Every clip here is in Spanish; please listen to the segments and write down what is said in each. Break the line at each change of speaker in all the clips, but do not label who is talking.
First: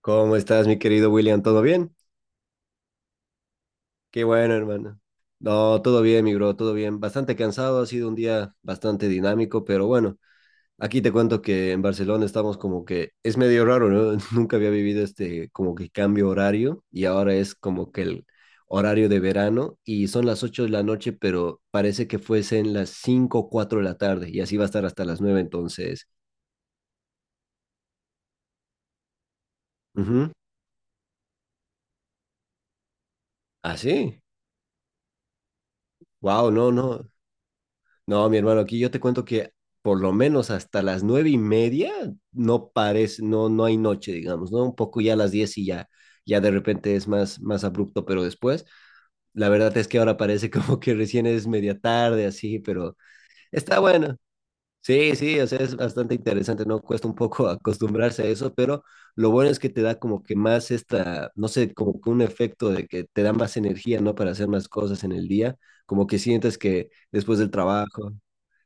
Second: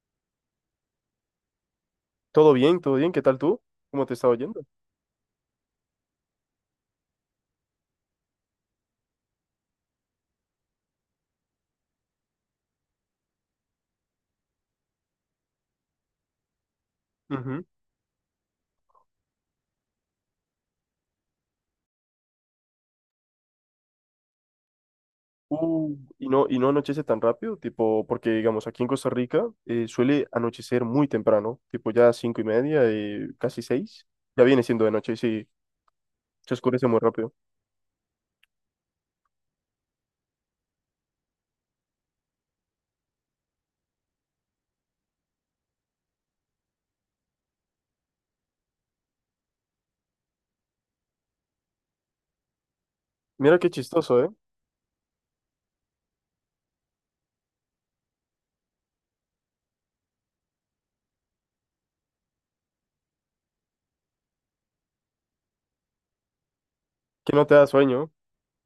¿Cómo estás, mi querido William? ¿Todo bien?
Todo bien, todo bien. ¿Qué tal tú? ¿Cómo te
Qué
estaba
bueno,
yendo?
hermano. No, todo bien, mi bro, todo bien. Bastante cansado, ha sido un día bastante dinámico, pero bueno, aquí te cuento que en Barcelona estamos como que es medio raro, ¿no? Nunca había vivido este como que cambio horario y ahora es
Ujú.
como que el horario de verano y son las 8 de la noche, pero parece que fuesen las 5 o 4 de la tarde y así va a estar hasta las 9 entonces.
Y no, y no anochece tan rápido, tipo, porque digamos, aquí en Costa Rica suele
Ujú.
anochecer muy temprano, tipo ya 5:30, casi
¿Ah,
seis.
sí?
Ya viene siendo de noche, sí,
Wow,
se
no,
oscurece muy
no.
rápido.
No, mi hermano, aquí yo te cuento que por lo menos hasta las 9 y media no parece, no, no hay noche, digamos, ¿no? Un poco ya a las 10 y ya de repente es más abrupto, pero después, la verdad es que ahora parece como que recién es media tarde, así, pero
Mira qué
está bueno.
chistoso, ¿eh?
Sí, sí, o sea, es bastante interesante, ¿no? Cuesta un poco acostumbrarse a eso, pero lo bueno es que te da como que más esta, no sé, como que un efecto de que te da más energía, ¿no? Para hacer más cosas en el día, como que sientes que
Que
después
no
del
te da sueño.
trabajo.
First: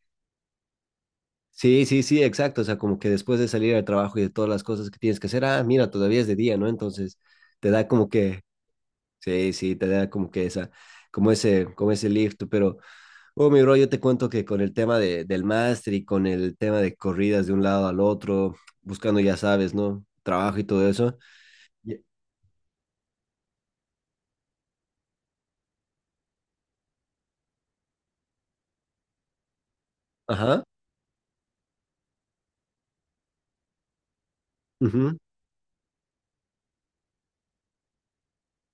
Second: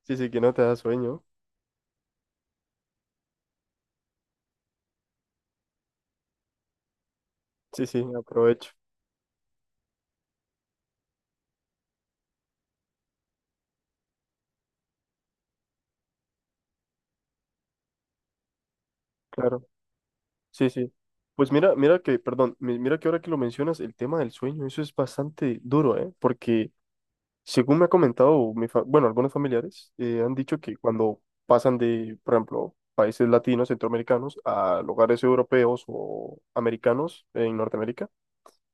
Sí, sí, que no te da sueño.
Sí, sí, sí, exacto. O sea, como que después de salir al trabajo y de todas las cosas que tienes que hacer, ah, mira, todavía es de día, ¿no? Entonces, te da
Sí, sí,
como que,
aprovecho.
sí, sí, te da como que esa, como ese lift. Pero, oh, mi bro, yo te cuento que con el tema del máster y con el tema de corridas de un lado al otro, buscando, ya
Claro.
sabes, ¿no? Trabajo y
Sí,
todo
sí.
eso.
Pues mira, mira
Ye-
que, perdón, mira que ahora que lo mencionas, el tema del sueño, eso es bastante duro, ¿eh? Porque según me ha comentado, bueno, algunos familiares han dicho
Ajá.
que cuando pasan de, por ejemplo, países latinos, centroamericanos, a
Ujú.
lugares europeos o americanos en Norteamérica,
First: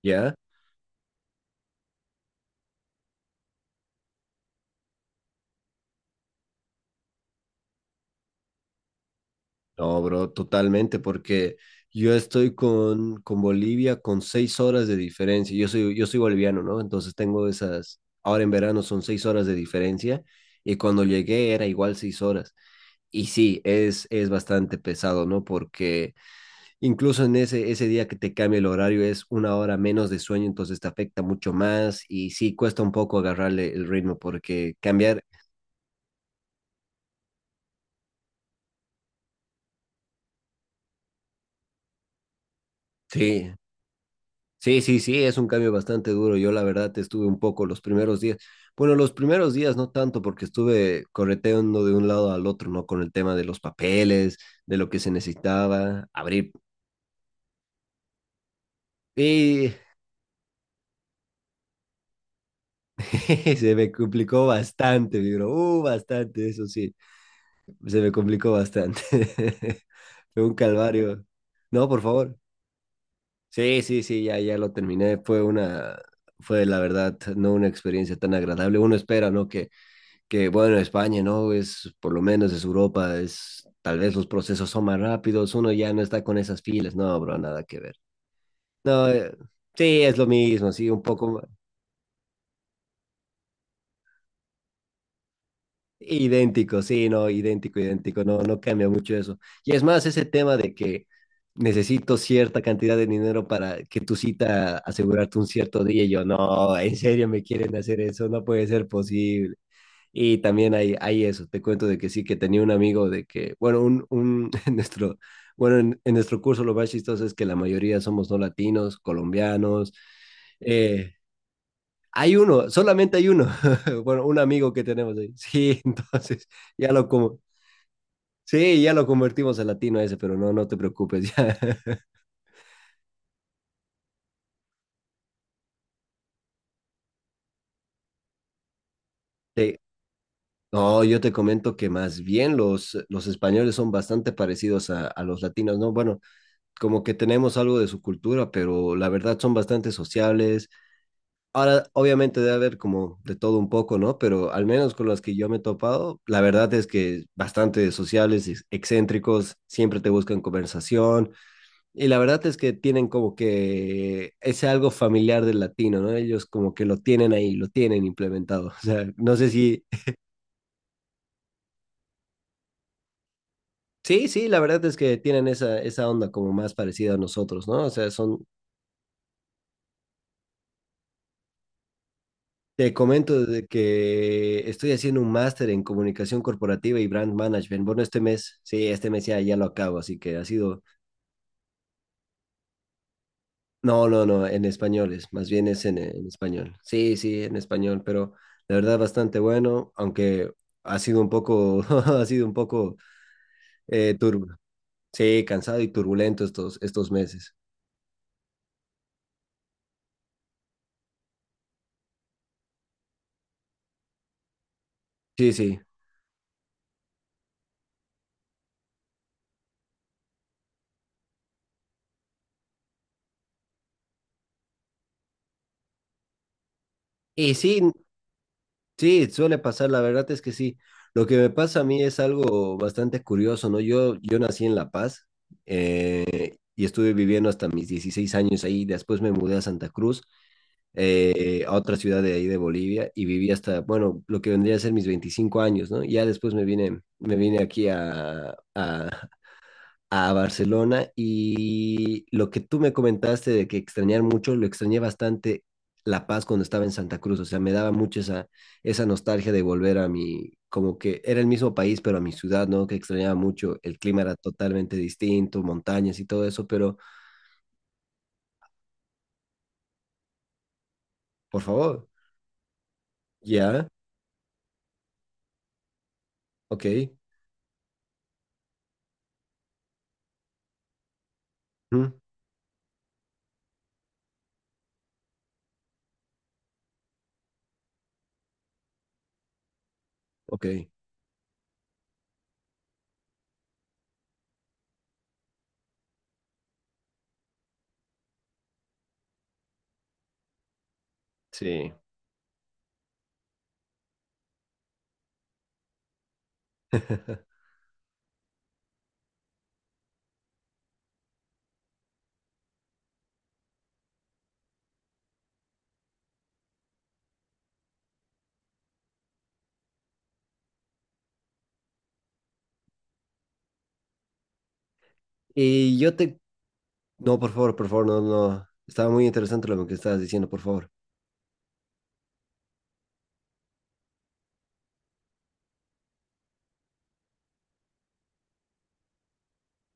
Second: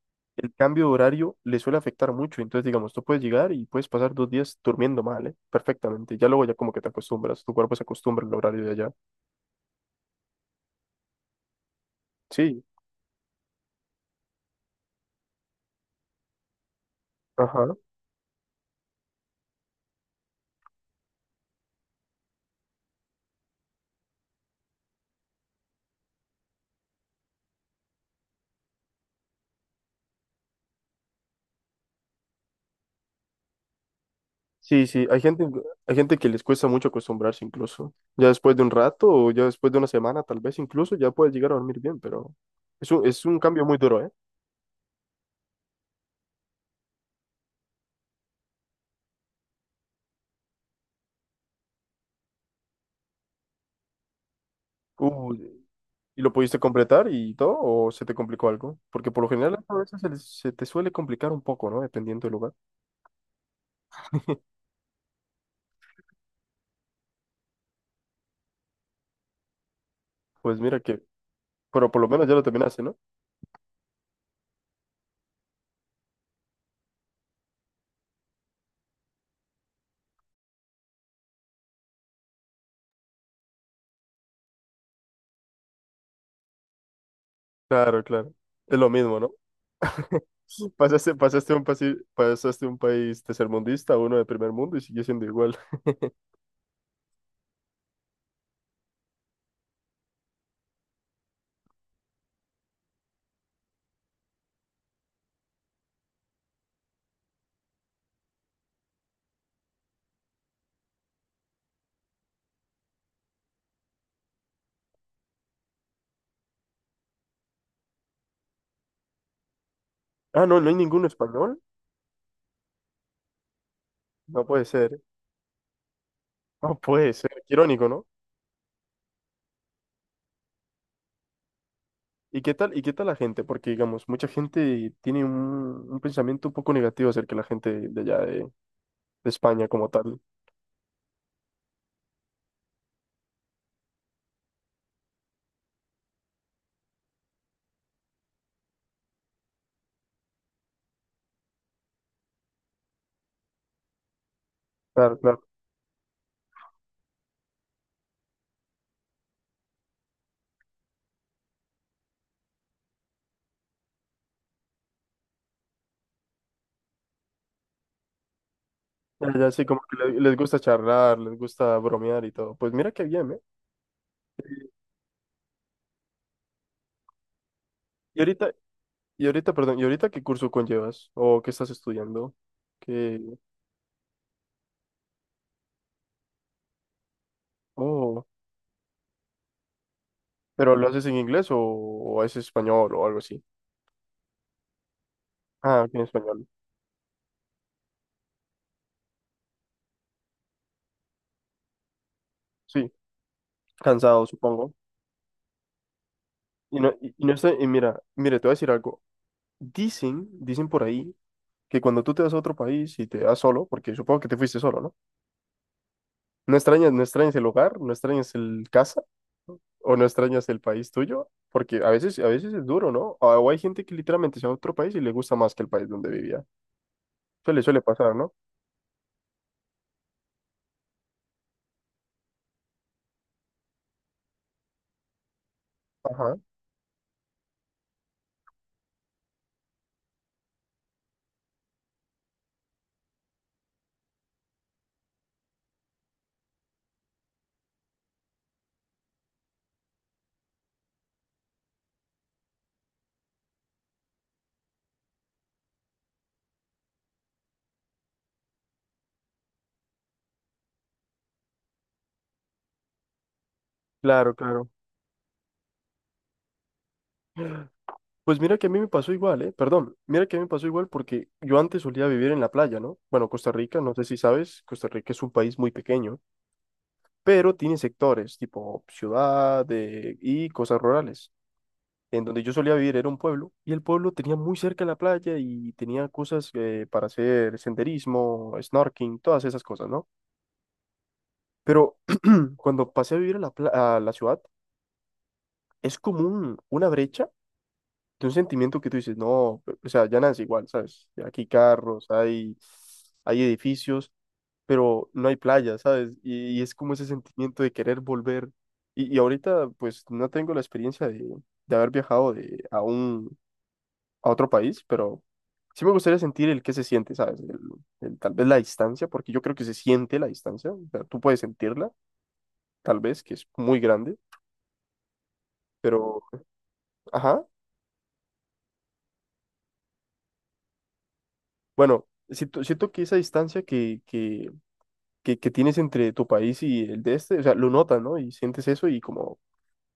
Ya.
el cambio de horario les suele afectar mucho. Entonces, digamos, tú puedes llegar y puedes pasar 2 días durmiendo mal, ¿eh? Perfectamente. Ya luego ya como que te acostumbras, tu cuerpo se acostumbra al horario de allá.
No, bro, totalmente, porque yo estoy
Sí,
con Bolivia con 6 horas de diferencia. Yo soy boliviano, ¿no? Entonces tengo
ajá.
esas, ahora en verano son 6 horas de diferencia y cuando llegué era igual 6 horas. Y sí, es bastante pesado, ¿no? Porque incluso en ese día que te cambia el horario es una hora menos de sueño, entonces te afecta mucho más y sí, cuesta un poco agarrarle el ritmo porque
Sí, sí,
cambiar,
hay gente que les cuesta mucho acostumbrarse incluso. Ya después de un rato o ya después de 1 semana, tal vez incluso ya puedes llegar a dormir bien, pero es un
sí,
cambio muy duro, ¿eh?
sí, sí, sí, es un cambio bastante duro. Yo la verdad estuve un poco los primeros días. Bueno, los primeros días no tanto porque estuve correteando de un lado al otro, ¿no? Con el tema de los papeles, de lo que se
Uh,
necesitaba,
¿Y lo
abrir.
pudiste completar y todo o se te complicó algo? Porque por lo general
Y
a veces se te suele complicar un poco, ¿no? Dependiendo del lugar.
se me complicó bastante, digo, bastante, eso sí, se me complicó bastante. Fue un
Pues mira que,
calvario. No,
pero
por
por lo menos ya
favor.
lo terminaste, ¿no?
Sí, sí, sí, ya lo terminé. Fue la verdad, no una experiencia tan agradable. Uno espera, ¿no? Que bueno, España, ¿no? Es, por lo menos es Europa, es, tal vez los procesos son más rápidos, uno ya no está con esas filas, no, bro, nada que ver.
Claro, claro. Es lo
No,
mismo, ¿no?
sí, es lo mismo, sí, un poco
Pasaste un país tercermundista a uno de primer mundo y sigue siendo igual.
idéntico, sí, no, idéntico, idéntico, no, no cambia mucho eso. Y es más, ese tema de que necesito cierta cantidad de dinero para que tu cita asegurarte un cierto día, y yo, no, en serio me quieren hacer eso, no puede ser posible. Y también hay eso, te cuento de que sí, que tenía un amigo de que, bueno, bueno, en nuestro curso lo más chistoso es que la mayoría somos no latinos, colombianos.
Ah, no, no hay ningún
eh,
español.
Hay uno, solamente hay uno, bueno, un
No puede
amigo que
ser.
tenemos ahí. Sí, entonces
No
ya lo
puede ser,
como,
qué irónico, ¿no?
sí, ya lo convertimos a latino ese, pero no, no te preocupes, ya.
Y qué tal la gente? Porque, digamos, mucha gente tiene un pensamiento un poco negativo acerca de la gente de allá de España
Sí.
como tal.
No, yo te comento que más bien los españoles son bastante parecidos a los latinos, ¿no? Bueno, como que tenemos algo de su cultura, pero la verdad son bastante sociables. Ahora, obviamente debe haber como de todo un poco, ¿no? Pero al menos con
Claro,
las que
claro.
yo me he topado, la verdad es que bastante sociables excéntricos, siempre te buscan conversación. Y la verdad es que tienen como que ese algo familiar del latino, ¿no? Ellos como que lo tienen ahí, lo tienen implementado. O sea, no sé
Allá sí, como
si...
que les gusta charlar, les gusta bromear y todo. Pues mira qué bien, ¿eh?
Sí, sí, la verdad es que tienen esa onda como más parecida a nosotros, ¿no? O sea,
Y
son.
ahorita, y ahorita, perdón, ¿y ahorita qué curso conllevas? ¿O qué estás estudiando?
Te
¿Qué?
comento de que estoy haciendo un máster en comunicación corporativa y brand management. Bueno, este
Oh,
mes, sí, este mes ya lo acabo, así que ha
¿pero
sido...
lo haces en inglés o es español o algo así?
No, no, no, en español es, más bien
Ah,
es
ok,
en,
en
en
español.
español. Sí, sí, en español, pero la verdad bastante bueno, aunque ha sido un poco, ha sido un
Sí,
poco
cansado,
turbo.
supongo.
Sí, cansado y turbulento estos,
Y no,
estos
y no está,
meses.
y mira, mire, te voy a decir algo. Dicen, dicen por ahí que cuando tú te vas a otro país y te vas solo, porque supongo que te fuiste solo, ¿no?
Sí, sí.
No extrañas, no extrañas el hogar, no extrañas el casa o no extrañas el país tuyo, porque a veces es duro, ¿no? O hay gente que literalmente se va a otro país y le gusta más que el país donde vivía.
Y
Suele,
sí,
suele pasar, ¿no?
sí, suele pasar, la verdad es que sí. Lo que me pasa a mí es algo bastante curioso, ¿no? Yo nací en La Paz,
Ajá.
y estuve viviendo hasta mis 16 años ahí, después me mudé a Santa Cruz, a otra ciudad de ahí de Bolivia, y viví hasta, bueno, lo que vendría a ser mis 25 años, ¿no? Ya después me vine aquí a Barcelona, y lo que tú me comentaste de que extrañar mucho, lo extrañé bastante La Paz cuando estaba en Santa Cruz, o sea, me daba mucho esa nostalgia de volver a mi, como que era el mismo país, pero a mi ciudad, ¿no? Que extrañaba mucho, el clima era
Claro, claro.
totalmente distinto, montañas y todo eso, pero
Pues mira que a mí me pasó igual, ¿eh? Perdón, mira que a mí me pasó igual porque yo
por
antes solía
favor,
vivir en la playa, ¿no? Bueno, Costa Rica,
ya,
no sé si sabes, Costa Rica es un país muy pequeño,
ok,
pero tiene sectores tipo ciudad y cosas rurales.
mm,
En donde yo solía vivir era un pueblo y el pueblo tenía muy cerca la playa y tenía cosas para hacer senderismo, snorkeling, todas esas cosas, ¿no?
ok,
Pero cuando pasé a vivir a la, a la ciudad, es como una brecha de un sentimiento que tú dices, no, pe- o sea, ya nada es igual, ¿sabes? Aquí hay
sí.
carros, hay edificios, pero no hay playa, ¿sabes? Y es como ese sentimiento de querer volver. Y ahorita, pues, no tengo la experiencia de haber viajado de, aún a otro país, pero sí me gustaría sentir el que se siente, ¿sabes? El, tal vez la distancia, porque yo creo que se siente la distancia, o sea, tú puedes sentirla, tal vez, que es muy grande,
Y yo
pero,
te, no,
ajá,
por favor, no, no, estaba muy interesante lo que estabas diciendo, por favor.
bueno, siento, siento que esa distancia que tienes entre tu país y el de este, o sea, lo notas, ¿no? Y sientes eso y como,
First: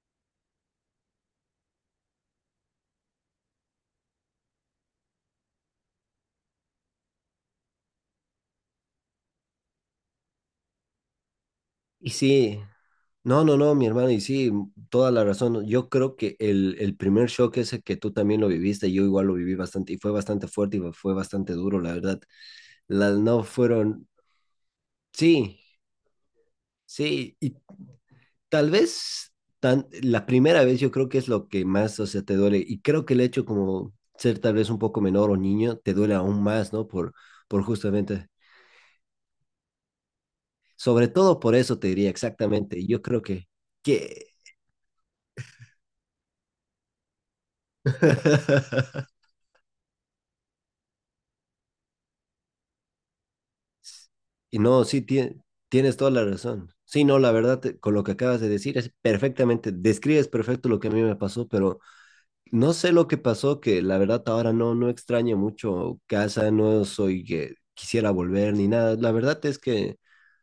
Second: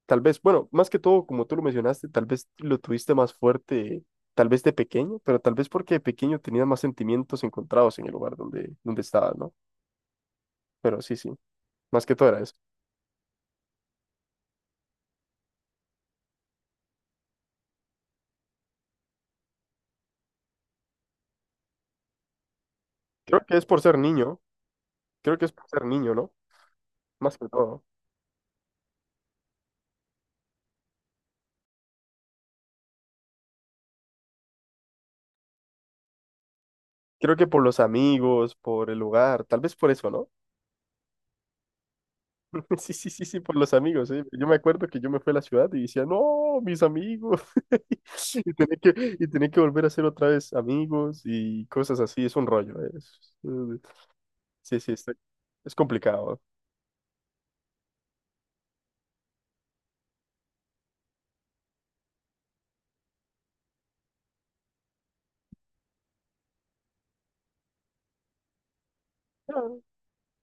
tal vez, bueno, más que todo, como tú lo mencionaste, tal vez lo tuviste más fuerte. Tal vez de pequeño, pero tal vez porque de pequeño tenías más sentimientos encontrados en el lugar donde, donde estabas, ¿no? Pero sí, sí, más
Y
que todo era eso.
sí, no, no, no, mi hermano, y sí, toda la razón. Yo creo que el primer shock ese que tú también lo viviste, yo igual lo viví bastante, y fue bastante fuerte y fue bastante duro, la verdad. Las no
Creo que es por ser
fueron,
niño, creo que es
sí,
por ser niño, ¿no?
sí,
Más que todo.
tal vez la primera vez yo creo que es lo que más, o sea, te duele. Y creo que el hecho como ser tal vez un poco menor o niño, te duele aún más, ¿no? Por,
Creo que por
por
los
justamente,
amigos, por el lugar, tal vez por eso, ¿no?
sobre todo por eso te diría exactamente.
Sí,
Yo
sí,
creo
sí, sí,
que,
por los amigos, ¿eh?
que...
Yo me acuerdo que yo me fui a la ciudad y decía, no, mis amigos. Y tenía que volver a ser otra vez amigos y cosas así, es un rollo, ¿eh?
Y
Sí,
no,
sí,
sí,
está- es
tienes toda la
complicado.
razón. Sí, no, la verdad, con lo que acabas de decir es perfectamente, describes perfecto lo que a mí me pasó, pero no sé lo que pasó, que la verdad ahora no, no extraño mucho casa, no soy que quisiera volver ni nada. La verdad es
Ah,
que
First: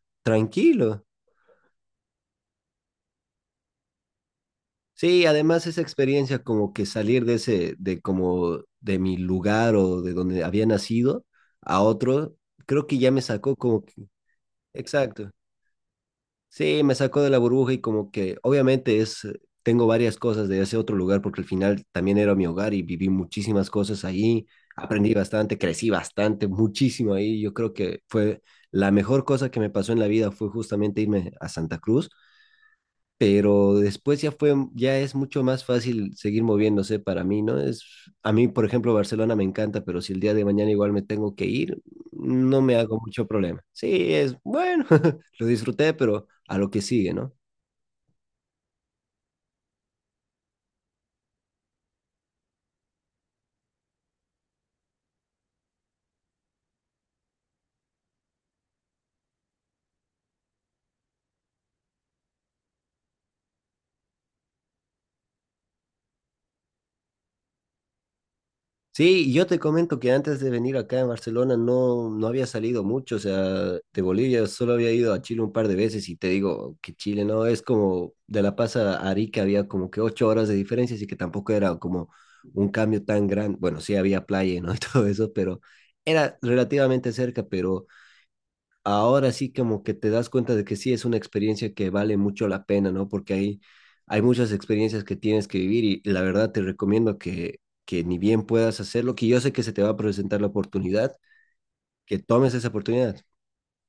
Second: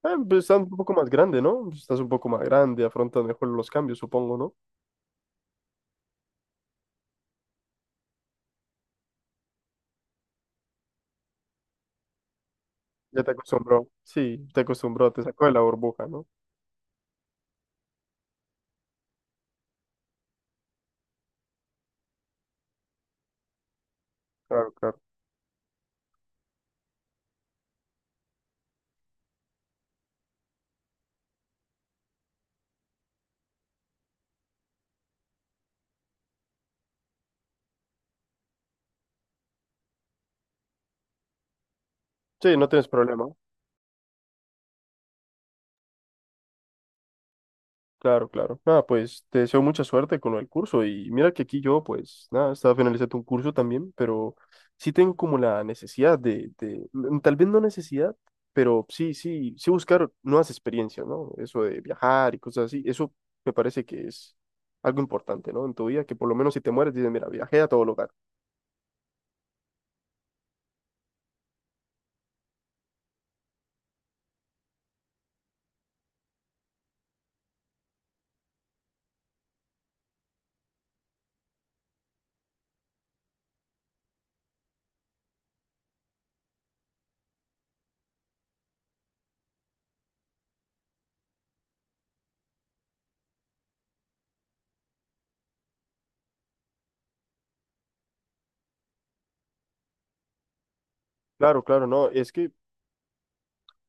ah, pues estás un poco
tranquilo.
más grande, ¿no? Estás un poco más grande, afrontas mejor los cambios, supongo, ¿no?
Sí, además esa experiencia como que salir de ese, de como de mi lugar o de donde había nacido a otro, creo que ya me
Ya te
sacó como
acostumbró,
que,
sí, te acostumbró, te
exacto.
sacó de la burbuja, ¿no?
Sí, me sacó de la burbuja y como que obviamente es, tengo varias cosas de ese otro lugar porque al final también era mi hogar y viví muchísimas cosas ahí,
Claro, claro.
aprendí bastante, crecí bastante, muchísimo ahí. Yo creo que fue la mejor cosa que me pasó en la vida fue justamente irme a Santa Cruz, pero después ya fue, ya es mucho más fácil seguir moviéndose para mí, ¿no? Es, a mí, por ejemplo, Barcelona me encanta, pero si el día de mañana igual me tengo que ir,
Sí,
no
no
me
tienes
hago mucho
problema.
problema. Sí, es bueno, lo disfruté, pero a lo que sigue, ¿no?
Claro, claro. Nada, pues te deseo mucha suerte con el curso. Y mira que aquí yo, pues, nada, estaba finalizando un curso también, pero sí tengo como la necesidad de, tal vez no necesidad, pero sí, sí, sí buscar nuevas experiencias, ¿no? Eso de viajar y cosas así, eso me parece que es algo importante, ¿no? En tu vida, que por lo menos si te mueres, dices, mira, viajé a todo lugar.
Sí, yo te comento que antes de venir acá en Barcelona no, no había salido mucho, o sea, de Bolivia solo había ido a Chile un par de veces y te digo que Chile no es como de La Paz a Arica había como que 8 horas de diferencia, así que tampoco era como un cambio tan grande, bueno, sí había playa, ¿no? y todo eso, pero era relativamente cerca, pero ahora sí como que te das cuenta de que sí es una experiencia que vale mucho la pena, ¿no? Porque hay muchas experiencias que tienes que vivir y la verdad te recomiendo que ni bien puedas hacerlo, que yo sé que se te va a presentar la oportunidad,
Claro, claro, no,
que
es que
tomes esa oportunidad.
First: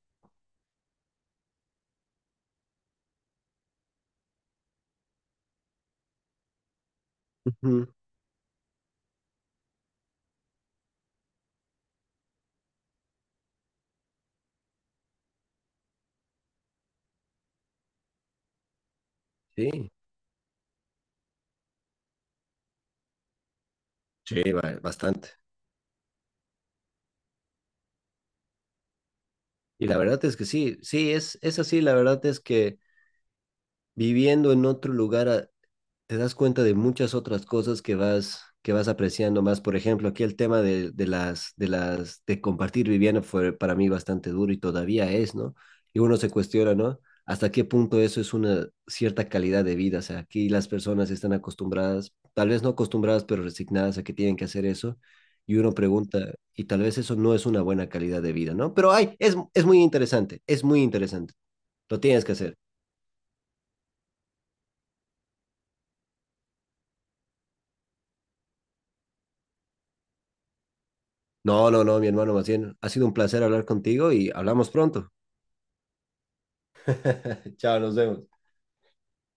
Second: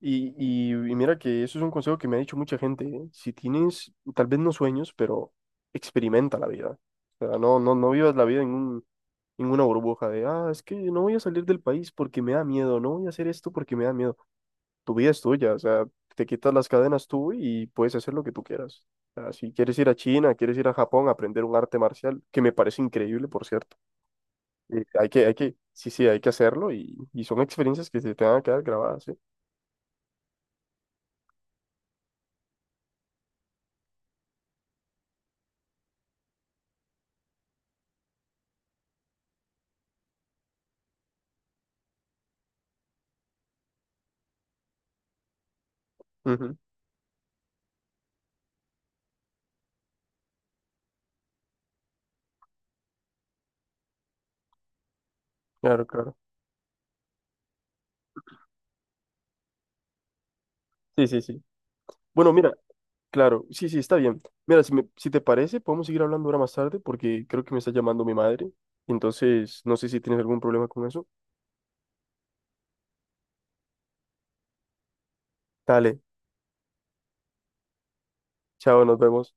y, y mira que eso es un consejo que me ha dicho mucha gente, ¿eh? Si tienes, tal vez no sueños, pero experimenta la vida. O sea, no, no,
Ujú.
no vivas la vida en un, en una burbuja de, ah, es que no voy a salir del país porque me da miedo, no voy a hacer esto porque me da miedo. Tu vida es tuya, o sea, te quitas las cadenas tú y puedes hacer lo que tú quieras. O sea, si quieres ir
Sí,
a China, quieres ir a Japón a aprender un arte marcial, que me parece increíble, por cierto.
sí, sí, bastante.
Hay que, sí, sí, hay que hacerlo y son experiencias que se te van a quedar grabadas, ¿sí?
Y la verdad es que sí, sí, es así, la verdad es que viviendo en otro lugar te das cuenta de muchas otras cosas que vas apreciando más. Por ejemplo, aquí el tema de compartir vivienda fue para mí bastante duro y todavía es, ¿no? Y uno se
Ujú,
cuestiona, ¿no? ¿Hasta qué punto eso es una cierta calidad de vida? O sea, aquí las personas están acostumbradas, tal vez no acostumbradas, pero resignadas a que tienen que hacer eso. Y uno
claro, claro.
pregunta, y tal vez eso no es una buena calidad de vida, ¿no? Pero ay es muy interesante, es muy
Sí, sí,
interesante.
sí.
Lo tienes
Bueno,
que
mira,
hacer.
claro, sí, sí, está bien. Mira, si, si te parece, podemos seguir hablando ahora más tarde porque creo que me está llamando mi madre. Entonces, no sé si tienes algún problema con eso.
No, no, no, mi hermano, más bien, ha sido un placer hablar contigo y hablamos pronto.
Dale,
Chao, nos vemos.
chao, nos vemos.